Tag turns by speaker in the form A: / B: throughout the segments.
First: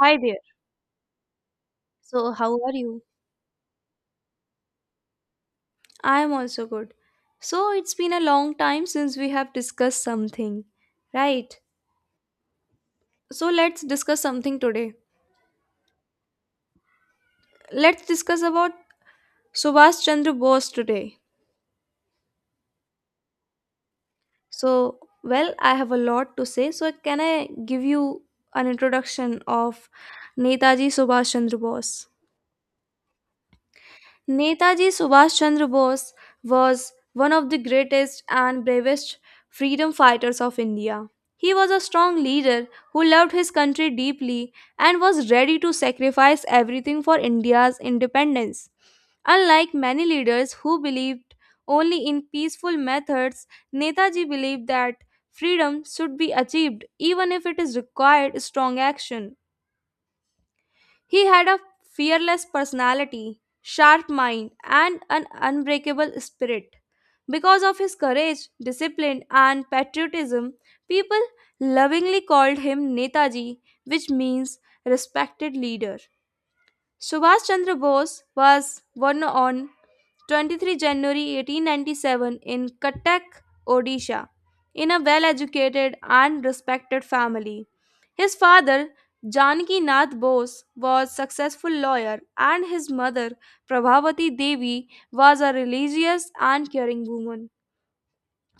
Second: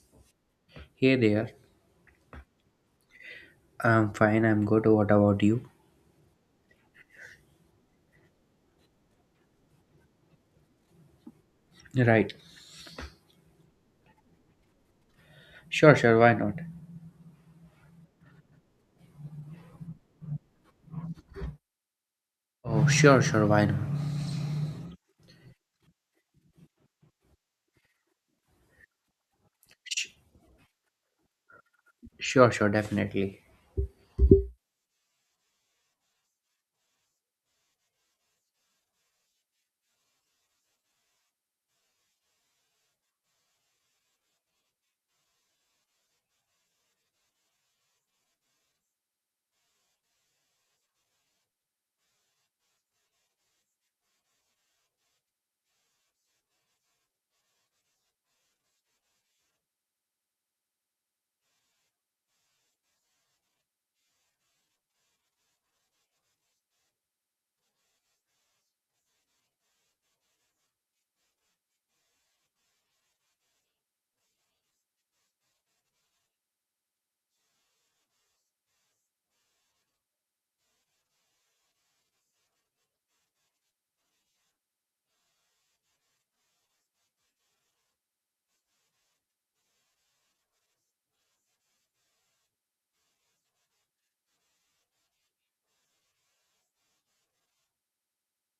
A: Hi there.
B: Hey there.
A: So, how are you?
B: I'm fine, I'm good. What about you?
A: I am also good. So, it's been a long time since we have discussed something, right?
B: Right.
A: So, let's discuss something today.
B: Sure, sure, why not?
A: Let's discuss about Subhash Chandra Bose today.
B: Oh, sure, sure, why not?
A: So, well, I have a lot to say. So, can I give you an introduction of
B: Sh-
A: Netaji Subhash Chandra Bose?
B: sure, sure, definitely.
A: Netaji Subhash Chandra Bose was one of the greatest and bravest freedom fighters of India. He was a strong leader who loved his country deeply and was ready to sacrifice everything for India's independence. Unlike many leaders who believed only in peaceful methods, Netaji believed that freedom should be achieved even if it is required strong action. He had a fearless personality, sharp mind, and an unbreakable spirit. Because of his courage, discipline, and patriotism, people lovingly called him Netaji, which means respected leader. Subhash Chandra Bose was born on 23 January 1897 in Cuttack, Odisha, in a well educated and respected family. His father, Janaki Nath Bose, was a successful lawyer and his mother, Prabhavati Devi, was a religious and caring woman.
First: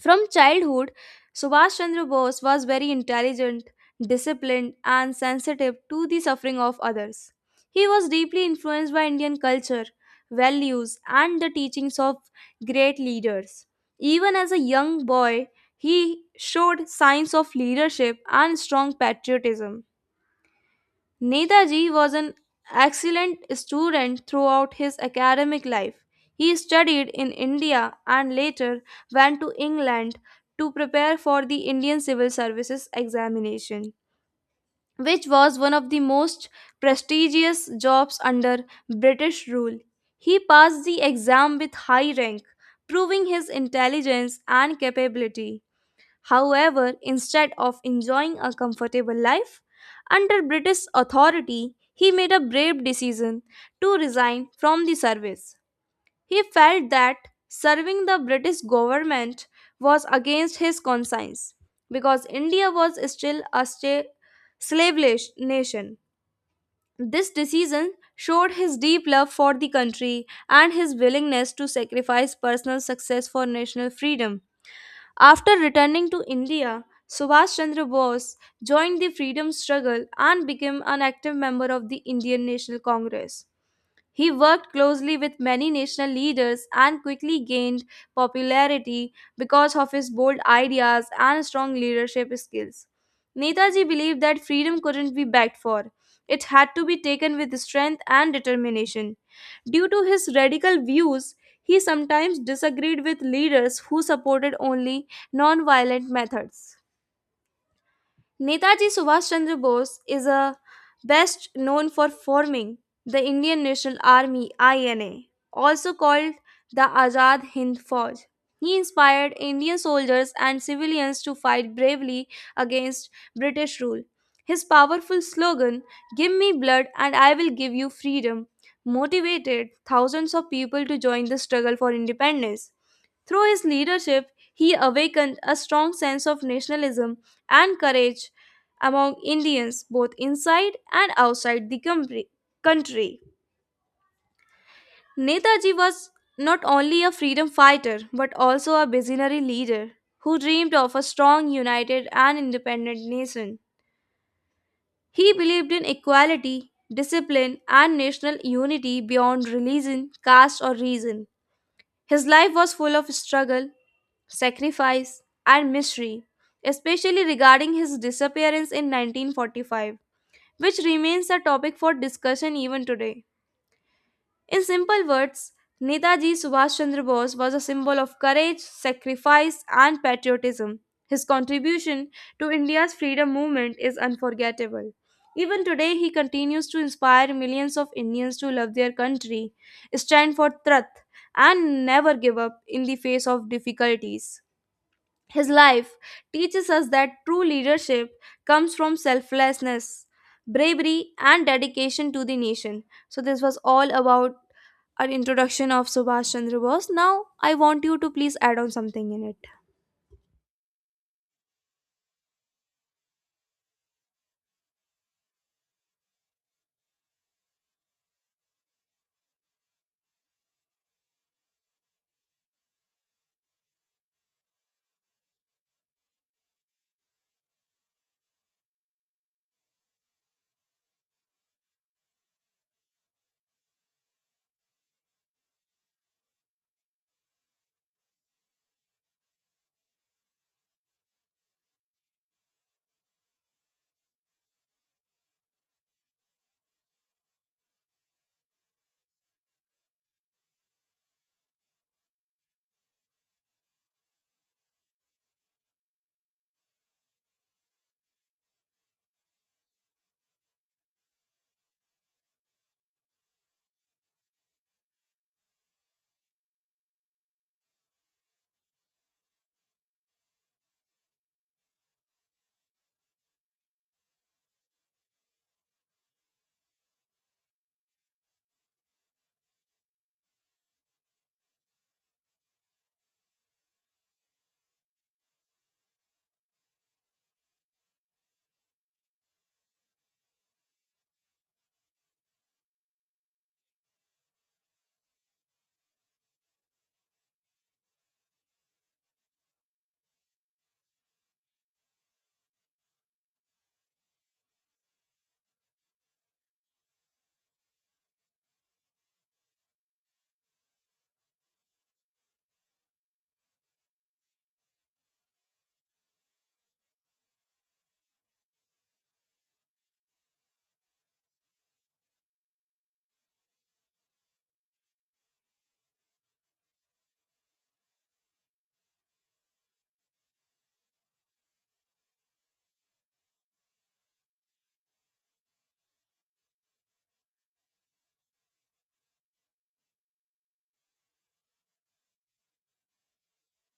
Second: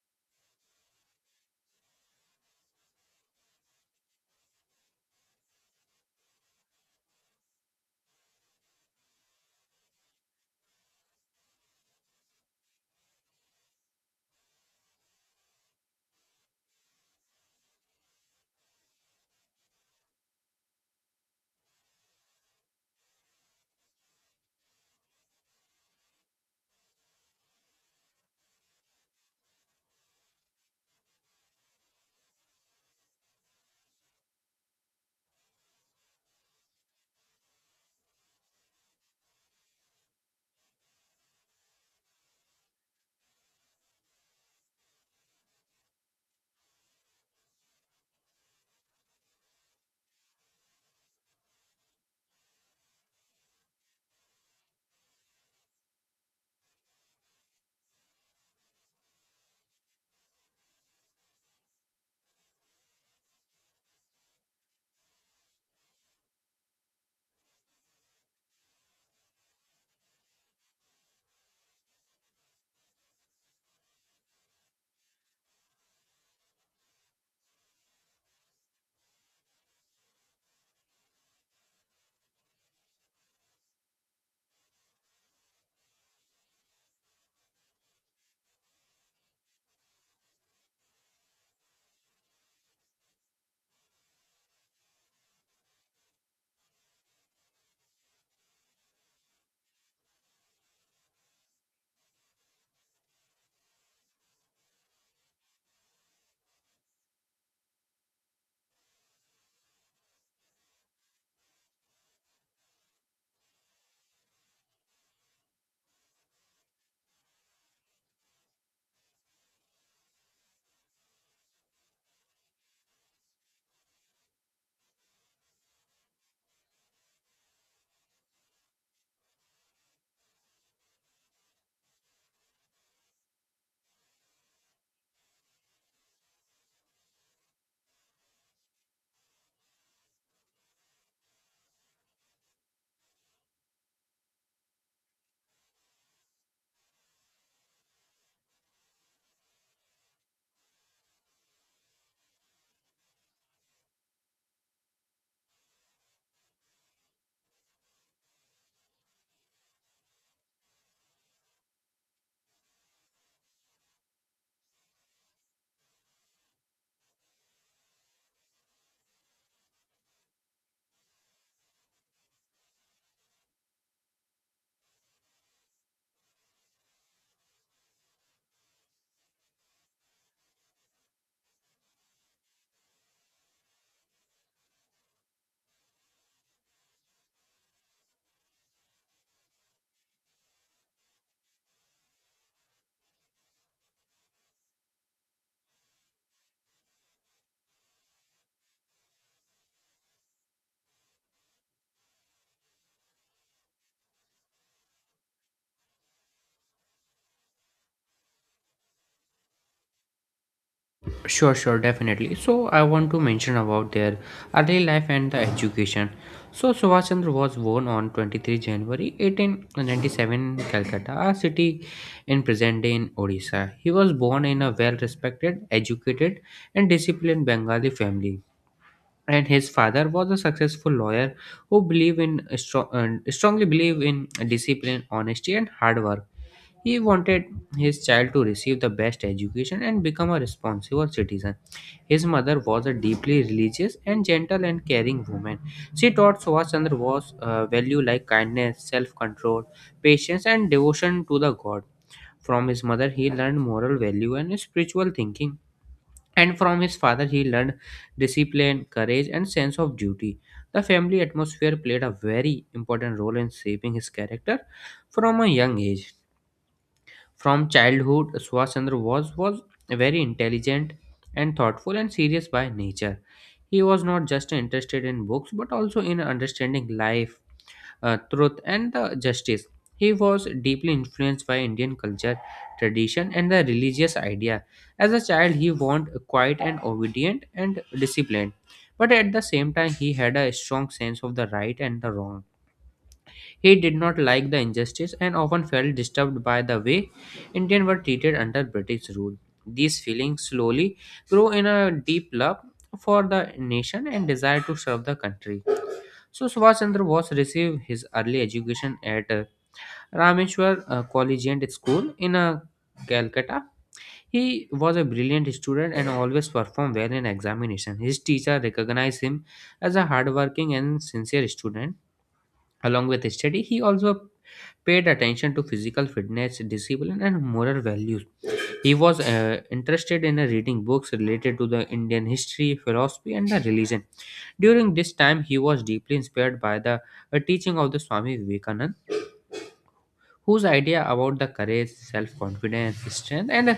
A: From childhood, Subhash Chandra Bose was very intelligent, disciplined, and sensitive to the suffering of others. He was deeply influenced by Indian culture, values, and the teachings of great leaders. Even as a young boy, he showed signs of leadership and strong patriotism. Netaji was an excellent student throughout his academic life. He studied in India and later went to England to prepare for the Indian Civil Services examination, which was one of the most prestigious jobs under British rule. He passed the exam with high rank, proving his intelligence and capability. However, instead of enjoying a comfortable life under British authority, he made a brave decision to resign from the service. He felt that serving the British government was against his conscience because India was still a slave nation. This decision showed his deep love for the country and his willingness to sacrifice personal success for national freedom. After returning to India, Subhash Chandra Bose joined the freedom struggle and became an active member of the Indian National Congress. He worked closely with many national leaders and quickly gained popularity because of his bold ideas and strong leadership skills. Netaji believed that freedom couldn't be begged for. It had to be taken with strength and determination. Due to his radical views, he sometimes disagreed with leaders who supported only non-violent methods. Netaji Subhash Chandra Bose is a best known for forming the Indian National Army, INA, also called the Azad Hind Fauj. He inspired Indian soldiers and civilians to fight bravely against British rule. His powerful slogan, "Give me blood and I will give you freedom," motivated thousands of people to join the struggle for independence. Through his leadership, he awakened a strong sense of nationalism and courage among Indians, both inside and outside the country. Netaji was not only a freedom fighter but also a visionary leader who dreamed of a strong, united, and independent nation. He believed in equality, discipline, and national unity beyond religion, caste, or reason. His life was full of struggle, sacrifice, and mystery, especially regarding his disappearance in 1945, which remains a topic for discussion even today. In simple words, Netaji Subhash Chandra Bose was a symbol of courage, sacrifice, and patriotism. His contribution to India's freedom movement is unforgettable. Even today, he continues to inspire millions of Indians to love their country, stand for truth, and never give up in the face of difficulties. His life teaches us that true leadership comes from selflessness, bravery, and dedication to the nation. So, this was all about our introduction of Subhash Chandra Bose. Now, I want you to please add on something in it.
B: Sure, sure, definitely. So, I want to mention about their early life and the education. So, Subhash Chandra was born on 23 January 1897 in Calcutta, a city in present day in Odisha. He was born in a well respected, educated, and disciplined Bengali family. And his father was a successful lawyer who believed in strongly believed in discipline, honesty, and hard work. He wanted his child to receive the best education and become a responsible citizen. His mother was a deeply religious and gentle and caring woman. She taught subhashchandra was value like kindness, self-control, patience, and devotion to the god. From his mother he learned moral value and spiritual thinking, and from his father he learned discipline, courage, and sense of duty. The family atmosphere played a very important role in shaping his character from a young age. From childhood, swachandra was very intelligent and thoughtful and serious by nature. He was not just interested in books but also in understanding life, truth, and the justice. He was deeply influenced by Indian culture, tradition, and the religious idea. As a child, he was quiet and obedient and disciplined. But at the same time, he had a strong sense of the right and the wrong. He did not like the injustice and often felt disturbed by the way Indians were treated under British rule. These feelings slowly grew in a deep love for the nation and desire to serve the country. So Subhash Chandra Bose received his early education at Rameshwar Collegiate School in Calcutta. He was a brilliant student and always performed well in examination. His teacher recognized him as a hardworking and sincere student. Along with study, he also paid attention to physical fitness, discipline, and moral values. He was interested in reading books related to the Indian history, philosophy, and the religion. During this time, he was deeply inspired by the teaching of the Swami Vivekananda, whose idea about the courage, self confidence, strength, and uh,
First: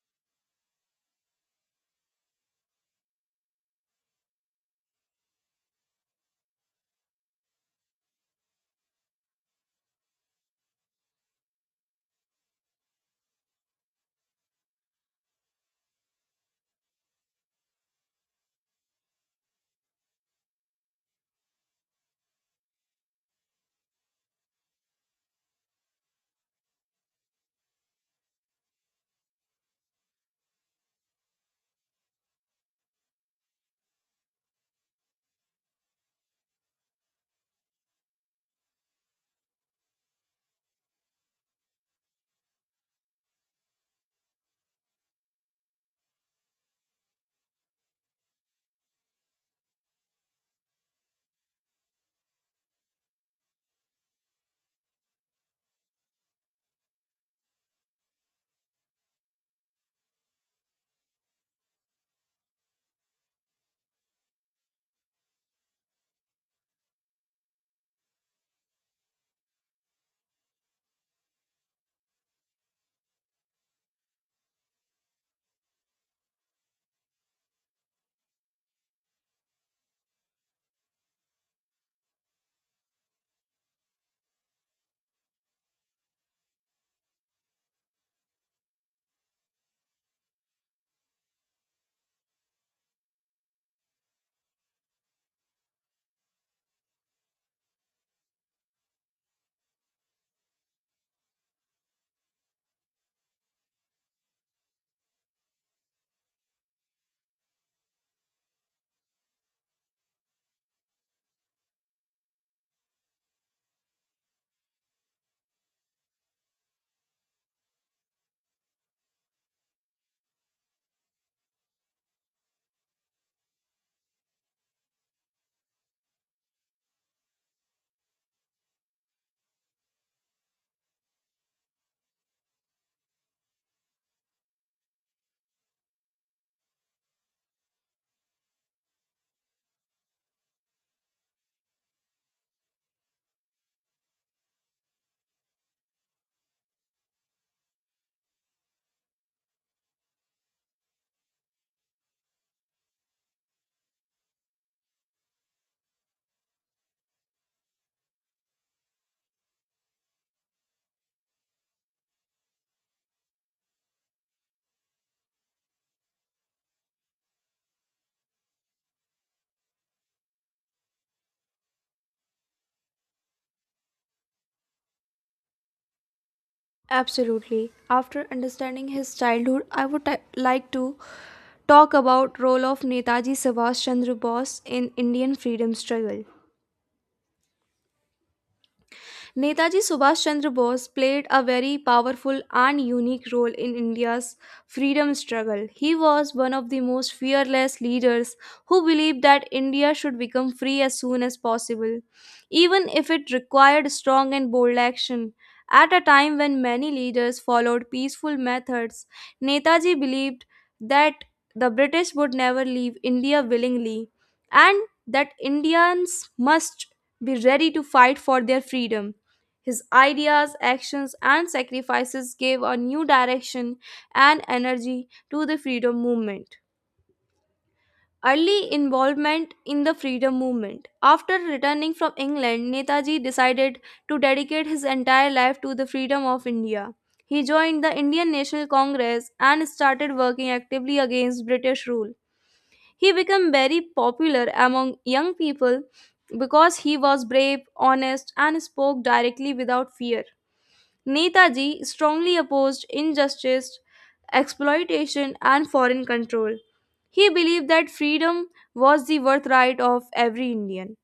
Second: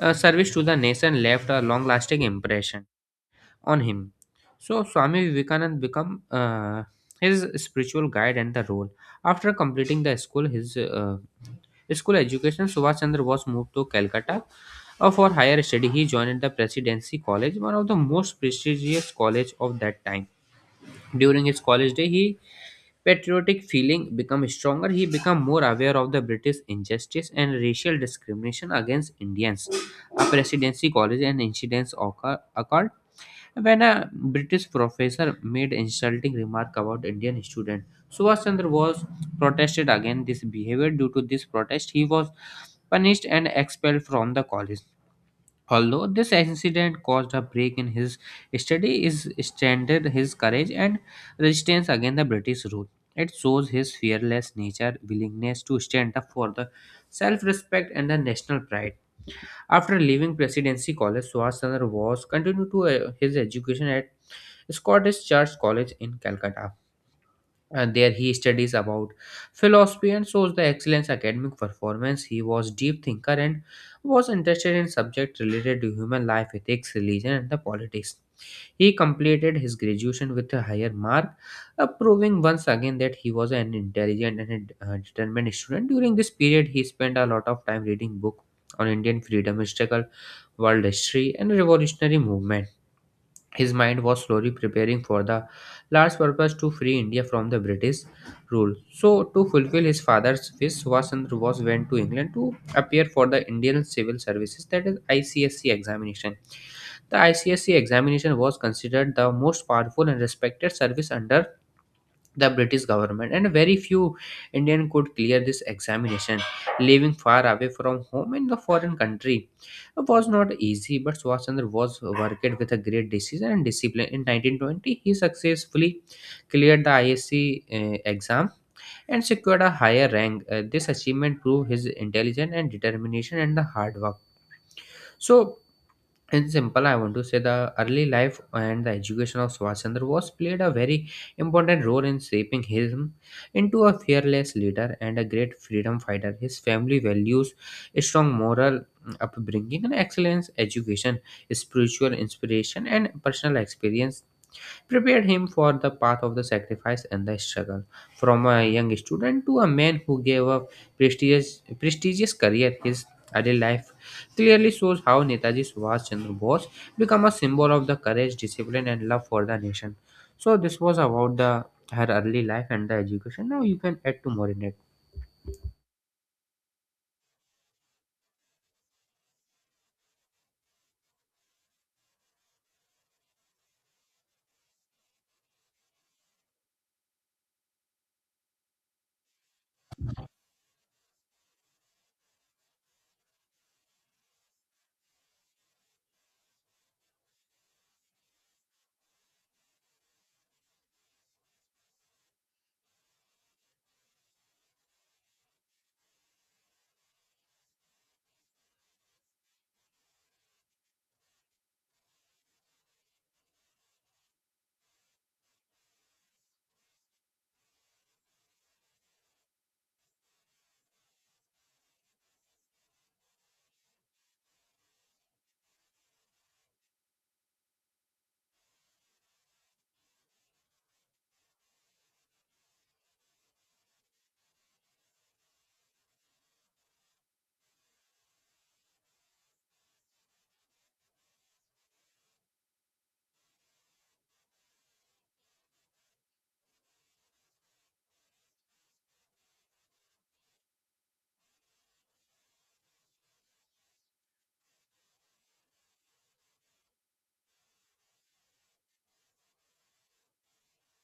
B: uh, service to the nation left a long lasting impression on him. So, Swami Vivekananda became his spiritual guide and the role. After completing the school, his school education, Subhash Chandra was moved to Calcutta for higher study. He joined the Presidency College, one of the most prestigious college of that time. During his college day, he patriotic feeling become stronger. He become more aware of the British injustice and racial discrimination against Indians. A presidency college and incidents occurred when a British professor made insulting remark about Indian student. Subhash Chandra was protested against this behavior. Due to this protest he was punished and expelled from the college. Although this incident caused a break in his study, is strengthened his courage and resistance against the British rule. It shows his fearless nature, willingness to stand up for the self-respect and the national pride. After leaving Presidency College, Subhash Chandra Bose continued to his education at Scottish Church College in Calcutta, and there he studies about philosophy and shows the excellence academic performance. He was deep thinker and was interested in subjects related to human life, ethics, religion, and the politics. He completed his graduation with a higher mark, proving once again that he was an intelligent and determined student. During this period he spent a lot of time reading books on Indian freedom struggle, world history, and revolutionary movement. His mind was slowly preparing for the large purpose to free India from the British rule. So, to fulfill his father's wish, Subhash Chandra Bose went to England to appear for the Indian Civil Services, that is ICSC examination. The ICSC examination was considered the most powerful and respected service under the British government, and very few Indian could clear this examination. Living far away from home in the foreign country was not easy, but Swachandra was worked with a great decision and discipline. In 1920, he successfully cleared the ISC exam and secured a higher rank. This achievement proved his intelligence and determination and the hard work. So in simple, I want to say the early life and the education of Swachandra was played a very important role in shaping him into a fearless leader and a great freedom fighter. His family values, a strong moral upbringing, and excellence education, spiritual inspiration, and personal experience prepared him for the path of the sacrifice and the struggle. From a young student to a man who gave up prestigious career, his adult life clearly shows how Netaji Subhash Chandra Bose become a symbol of the courage, discipline, and love for the nation. So this was about the her early life and the education. Now you can add to more in it.
A: Absolutely. After understanding his childhood, I would like to talk about role of Netaji Subhash Chandra Bose in Indian freedom struggle. Netaji Subhash Chandra Bose played a very powerful and unique role in India's freedom struggle. He was one of the most fearless leaders who believed that India should become free as soon as possible, even if it required strong and bold action. At a time when many leaders followed peaceful methods, Netaji believed that the British would never leave India willingly and that Indians must be ready to fight for their freedom. His ideas, actions, and sacrifices gave a new direction and energy to the freedom movement. Early involvement in the freedom movement. After returning from England, Netaji decided to dedicate his entire life to the freedom of India. He joined the Indian National Congress and started working actively against British rule. He became very popular among young people because he was brave, honest, and spoke directly without fear. Netaji strongly opposed injustice, exploitation, and foreign control. He believed that freedom was the birthright of every Indian.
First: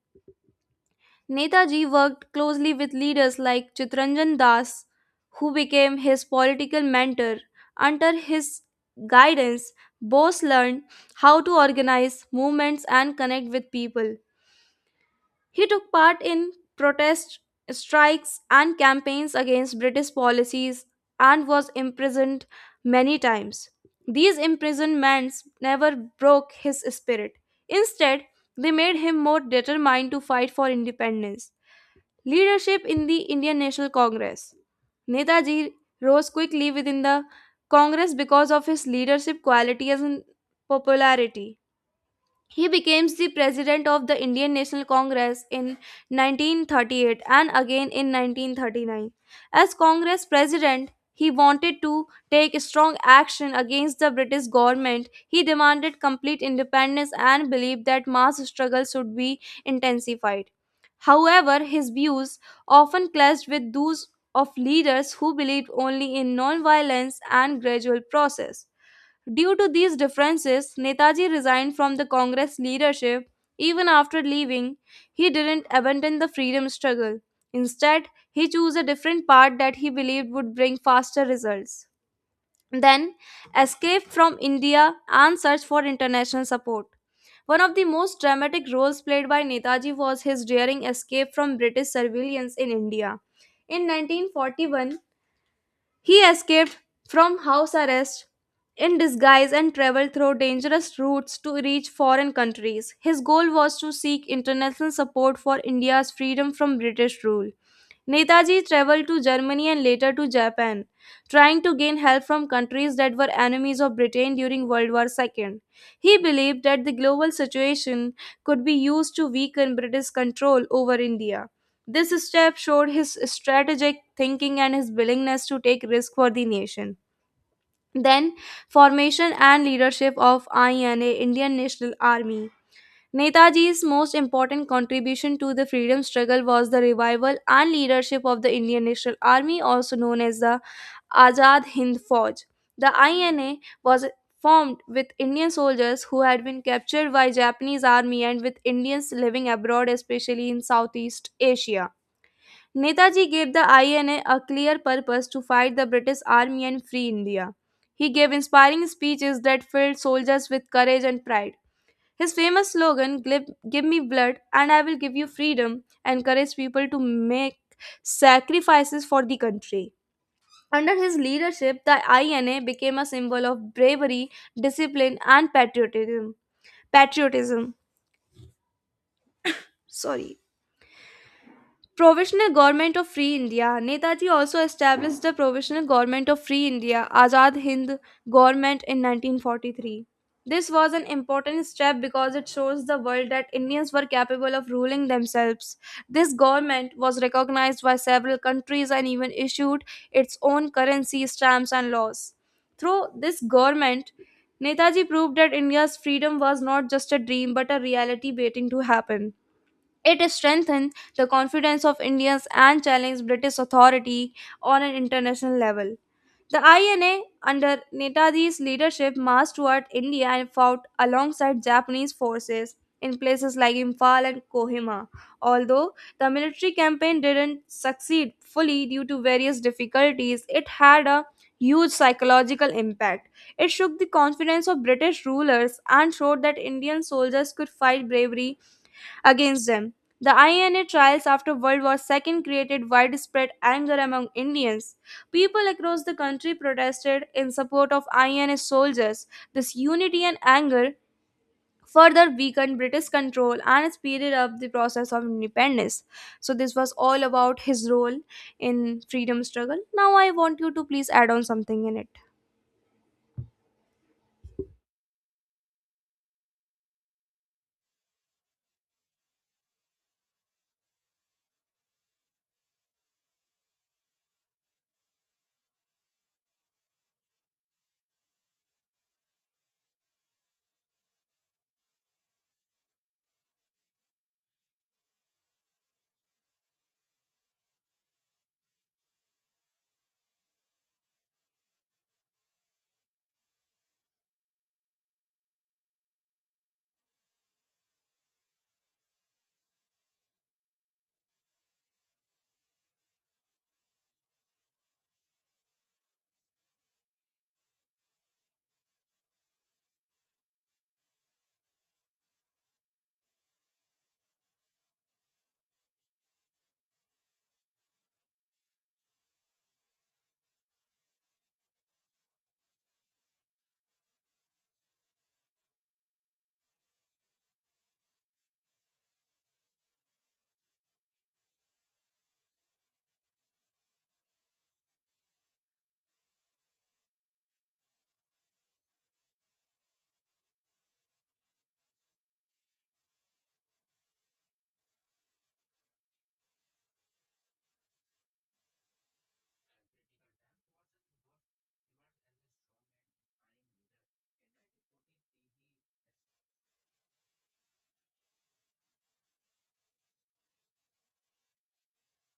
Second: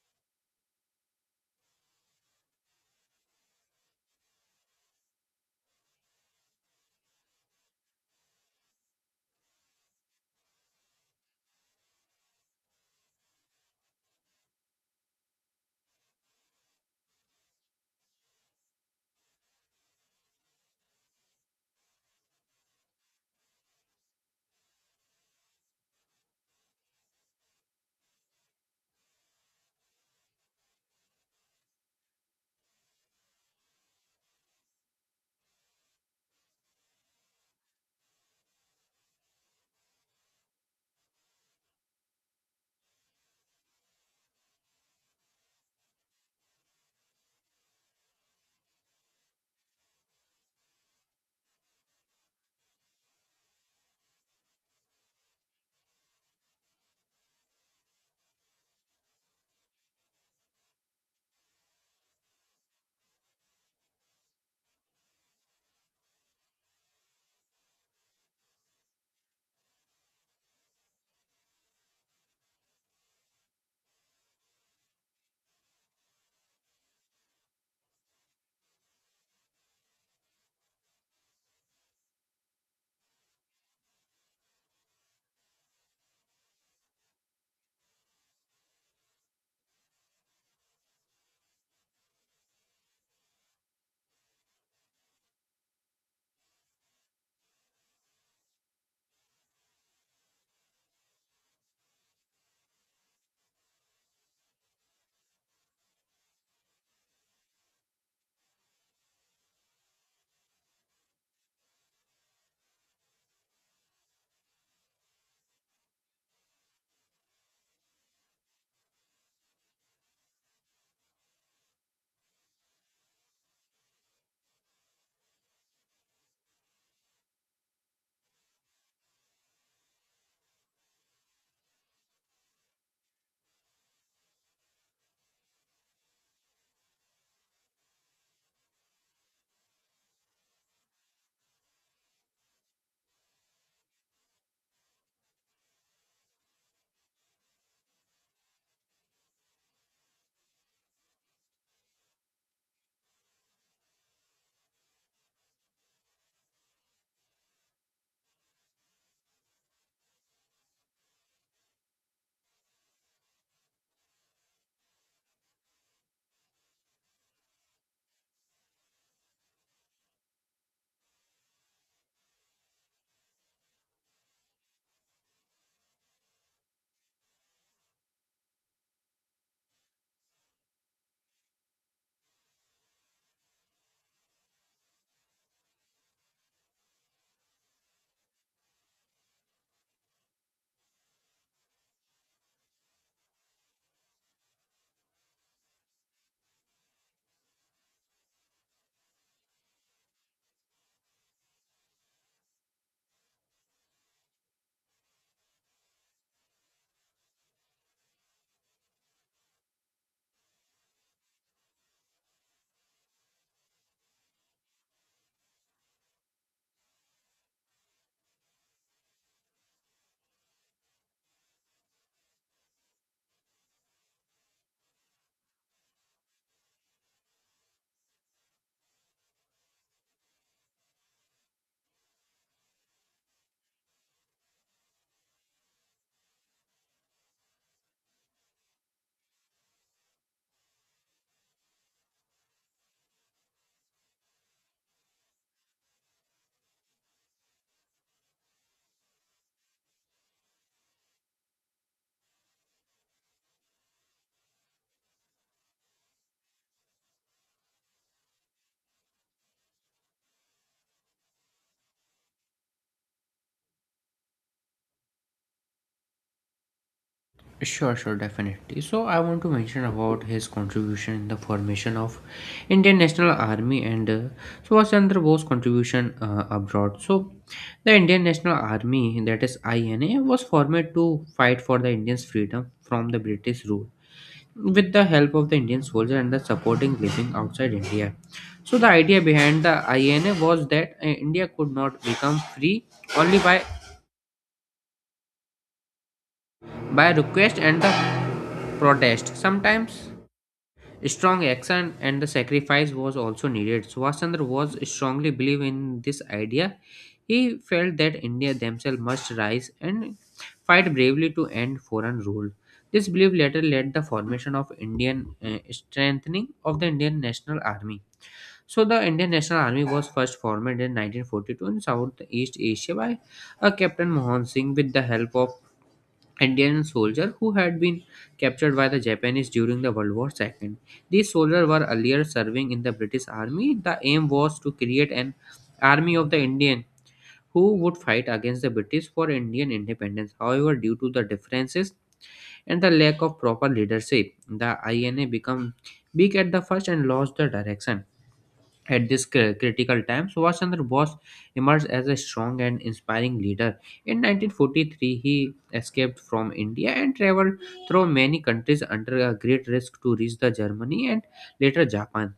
A: Netaji worked closely with leaders like Chitranjan Das, who became his political mentor. Under his guidance, Bose learned how to organize movements and connect with people. He took part in protest strikes and campaigns against British policies and was imprisoned many times. These imprisonments never broke his spirit. Instead, they made him more determined to fight for independence. Leadership in the Indian National Congress. Netaji rose quickly within the Congress because of his leadership qualities and popularity. He became the president of the Indian National Congress in 1938 and again in 1939. As Congress president, he wanted to take strong action against the British government. He demanded complete independence and believed that mass struggle should be intensified. However, his views often clashed with those of leaders who believed only in non-violence and gradual process. Due to these differences, Netaji resigned from the Congress leadership. Even after leaving, he didn't abandon the freedom struggle. Instead, he chose a different path that he believed would bring faster results. Then, escaped from India and searched for international support. One of the most dramatic roles played by Netaji was his daring escape from British surveillance in India. In 1941, he escaped from house arrest in disguise and traveled through dangerous routes to reach foreign countries. His goal was to seek international support for India's freedom from British rule. Netaji traveled to Germany and later to Japan, trying to gain help from countries that were enemies of Britain during World War II. He believed that the global situation could be used to weaken British control over India. This step showed his strategic thinking and his willingness to take risk for the nation. Then, formation and leadership of INA, Indian National Army. Netaji's most important contribution to the freedom struggle was the revival and leadership of the Indian National Army, also known as the Azad Hind Fauj. The INA was formed with Indian soldiers who had been captured by Japanese army and with Indians living abroad, especially in Southeast Asia. Netaji gave the INA a clear purpose to fight the British Army and free India. He gave inspiring speeches that filled soldiers with courage and pride. His famous slogan, "Give me blood and I will give you freedom," encouraged people to make sacrifices for the country. Under his leadership, the INA became a symbol of bravery, discipline, and patriotism. Patriotism. Sorry. Provisional Government of Free India. Netaji also established the Provisional Government of Free India, Azad Hind Government, in 1943. This was an important step because it shows the world that Indians were capable of ruling themselves. This government was recognized by several countries and even issued its own currency, stamps, and laws. Through this government, Netaji proved that India's freedom was not just a dream but a reality waiting to happen. It strengthened the confidence of Indians and challenged British authority on an international level. The INA, under Netaji's leadership, marched toward India and fought alongside Japanese forces in places like Imphal and Kohima. Although the military campaign didn't succeed fully due to various difficulties, it had a huge psychological impact. It shook the confidence of British rulers and showed that Indian soldiers could fight bravery against them. The INA trials after World War II created widespread anger among Indians. People across the country protested in support of INA soldiers. This unity and anger further weakened British control and speeded up the process of independence. So, this was all about his role in freedom struggle. Now, I want you to please add on something in it.
B: Sure, sure, definitely. So I want to mention about his contribution in the formation of Indian National Army, and Subhash Chandra Bose contribution abroad. So the Indian National Army, that is INA, was formed to fight for the Indians' freedom from the British rule with the help of the Indian soldier and the supporting living outside India. So the idea behind the INA was that India could not become free only by request and the protest. Sometimes strong action and the sacrifice was also needed. Subhashchandra was strongly believed in this idea. He felt that India themselves must rise and fight bravely to end foreign rule. This belief later led the formation of Indian strengthening of the Indian National Army. So the Indian National Army was first formed in 1942 in Southeast Asia by Captain Mohan Singh with the help of Indian soldier who had been captured by the Japanese during the World War II. These soldiers were earlier serving in the British Army. The aim was to create an army of the Indian who would fight against the British for Indian independence. However, due to the differences and the lack of proper leadership, the INA became weak at the first and lost the direction. At this critical time, Subhash Chandra Bose emerged as a strong and inspiring leader. In 1943, he escaped from India and traveled through many countries under a great risk to reach the Germany and later Japan.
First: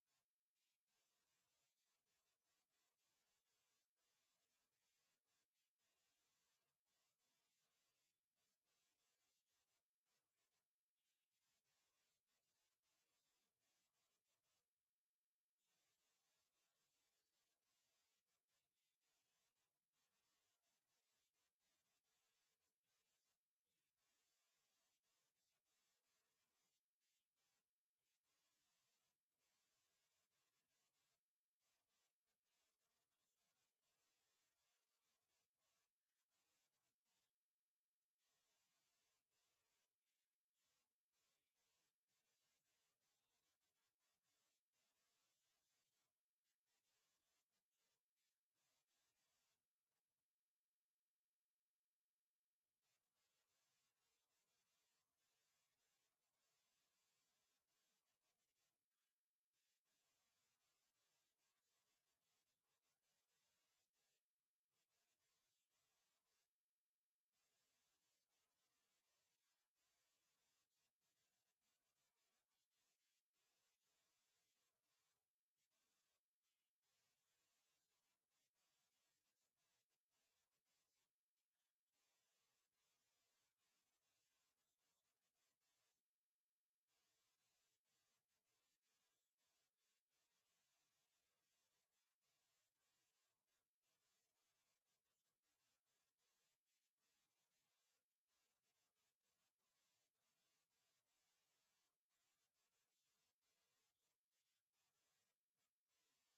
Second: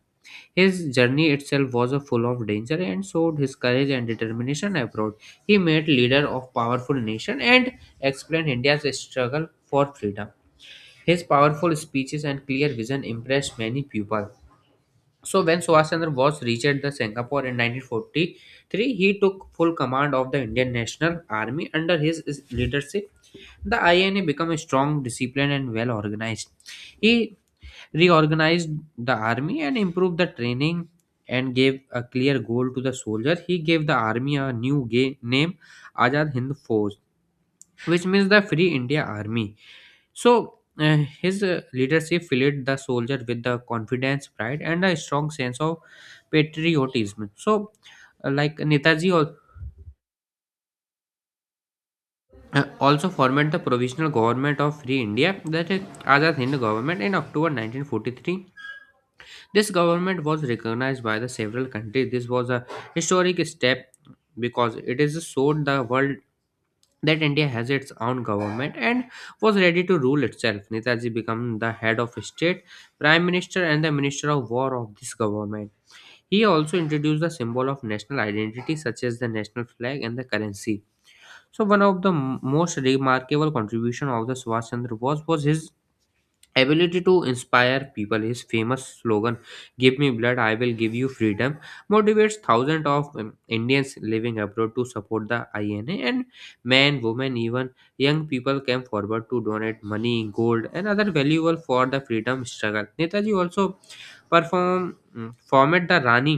B: His journey itself was a full of danger and showed his courage and determination abroad. He made leader of powerful nation and explained India's struggle for freedom. His powerful speeches and clear vision impressed many people. So when Subhash Chandra Bose reached the Singapore in 1943, he took full command of the Indian National Army. Under his leadership, the INA became strong, disciplined, and well organized. He reorganized the army and improved the training and gave a clear goal to the soldiers. He gave the army a new name, Azad Hind Force, which means the Free India Army. So his leadership filled the soldier with the confidence, pride, and a strong sense of patriotism. So, like Netaji also formed the provisional government of Free India, that is Azad Hind government, in October 1943. This government was recognized by the several countries. This was a historic step because it is showed the world that India has its own government and was ready to rule itself. Netaji became the head of state, prime minister, and the minister of war of this government. He also introduced the symbol of national identity, such as the national flag and the currency. So, one of the most remarkable contribution of the Subhash Chandra Bose was his ability to inspire people. His famous slogan, give me blood I will give you freedom, motivates thousands of Indians living abroad to support the INA. And men, women, even young people came forward to donate money, gold, and other valuable for the freedom struggle. Netaji also formed the rani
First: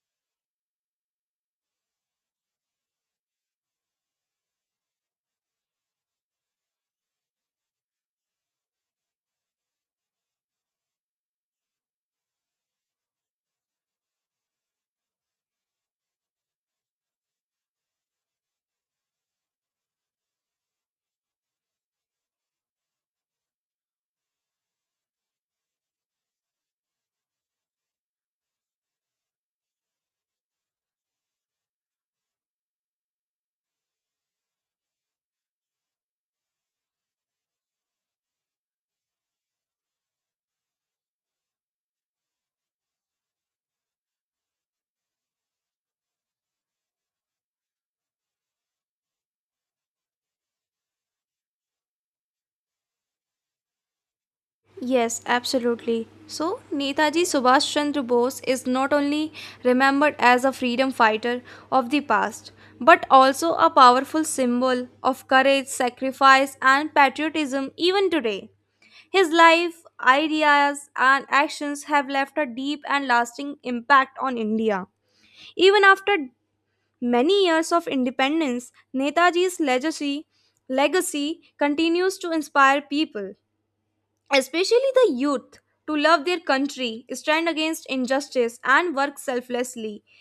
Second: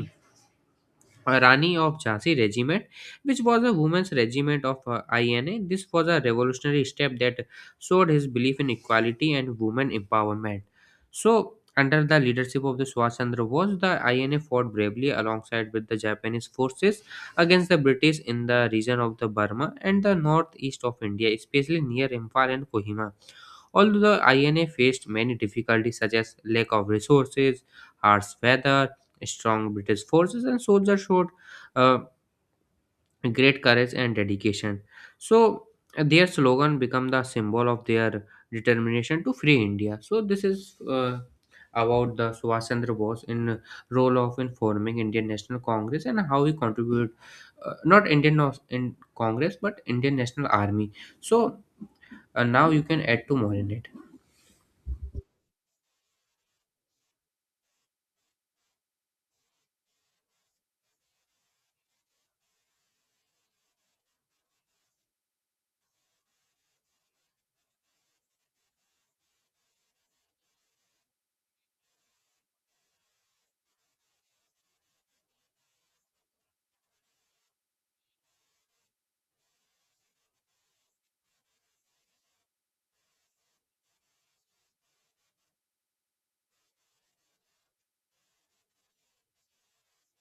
B: uh, Rani of Jhansi regiment, which was a women's regiment of INA. This was a revolutionary step that showed his belief in equality and women empowerment. So, under the leadership of the Subhash Chandra Bose, the INA fought bravely alongside with the Japanese forces against the British in the region of the Burma and the northeast of India, especially near Imphal and Kohima. Although the INA faced many difficulties such as lack of resources, harsh weather, strong British forces, and soldiers showed uh, great courage and dedication. So their slogan became the symbol of their determination to free India. So this is about the Subhash Chandra Bose in role of in forming Indian National Congress and how he contributed, not in Congress but Indian National Army. So now you can add to more in it.
A: Yes, absolutely. So, Netaji Subhash Chandra Bose is not only remembered as a freedom fighter of the past, but also a powerful symbol of courage, sacrifice, and patriotism even today. His life, ideas, and actions have left a deep and lasting impact on India. Even after many years of independence, Netaji's legacy continues to inspire people especially the youth, to love their country, stand against injustice, and work selflessly.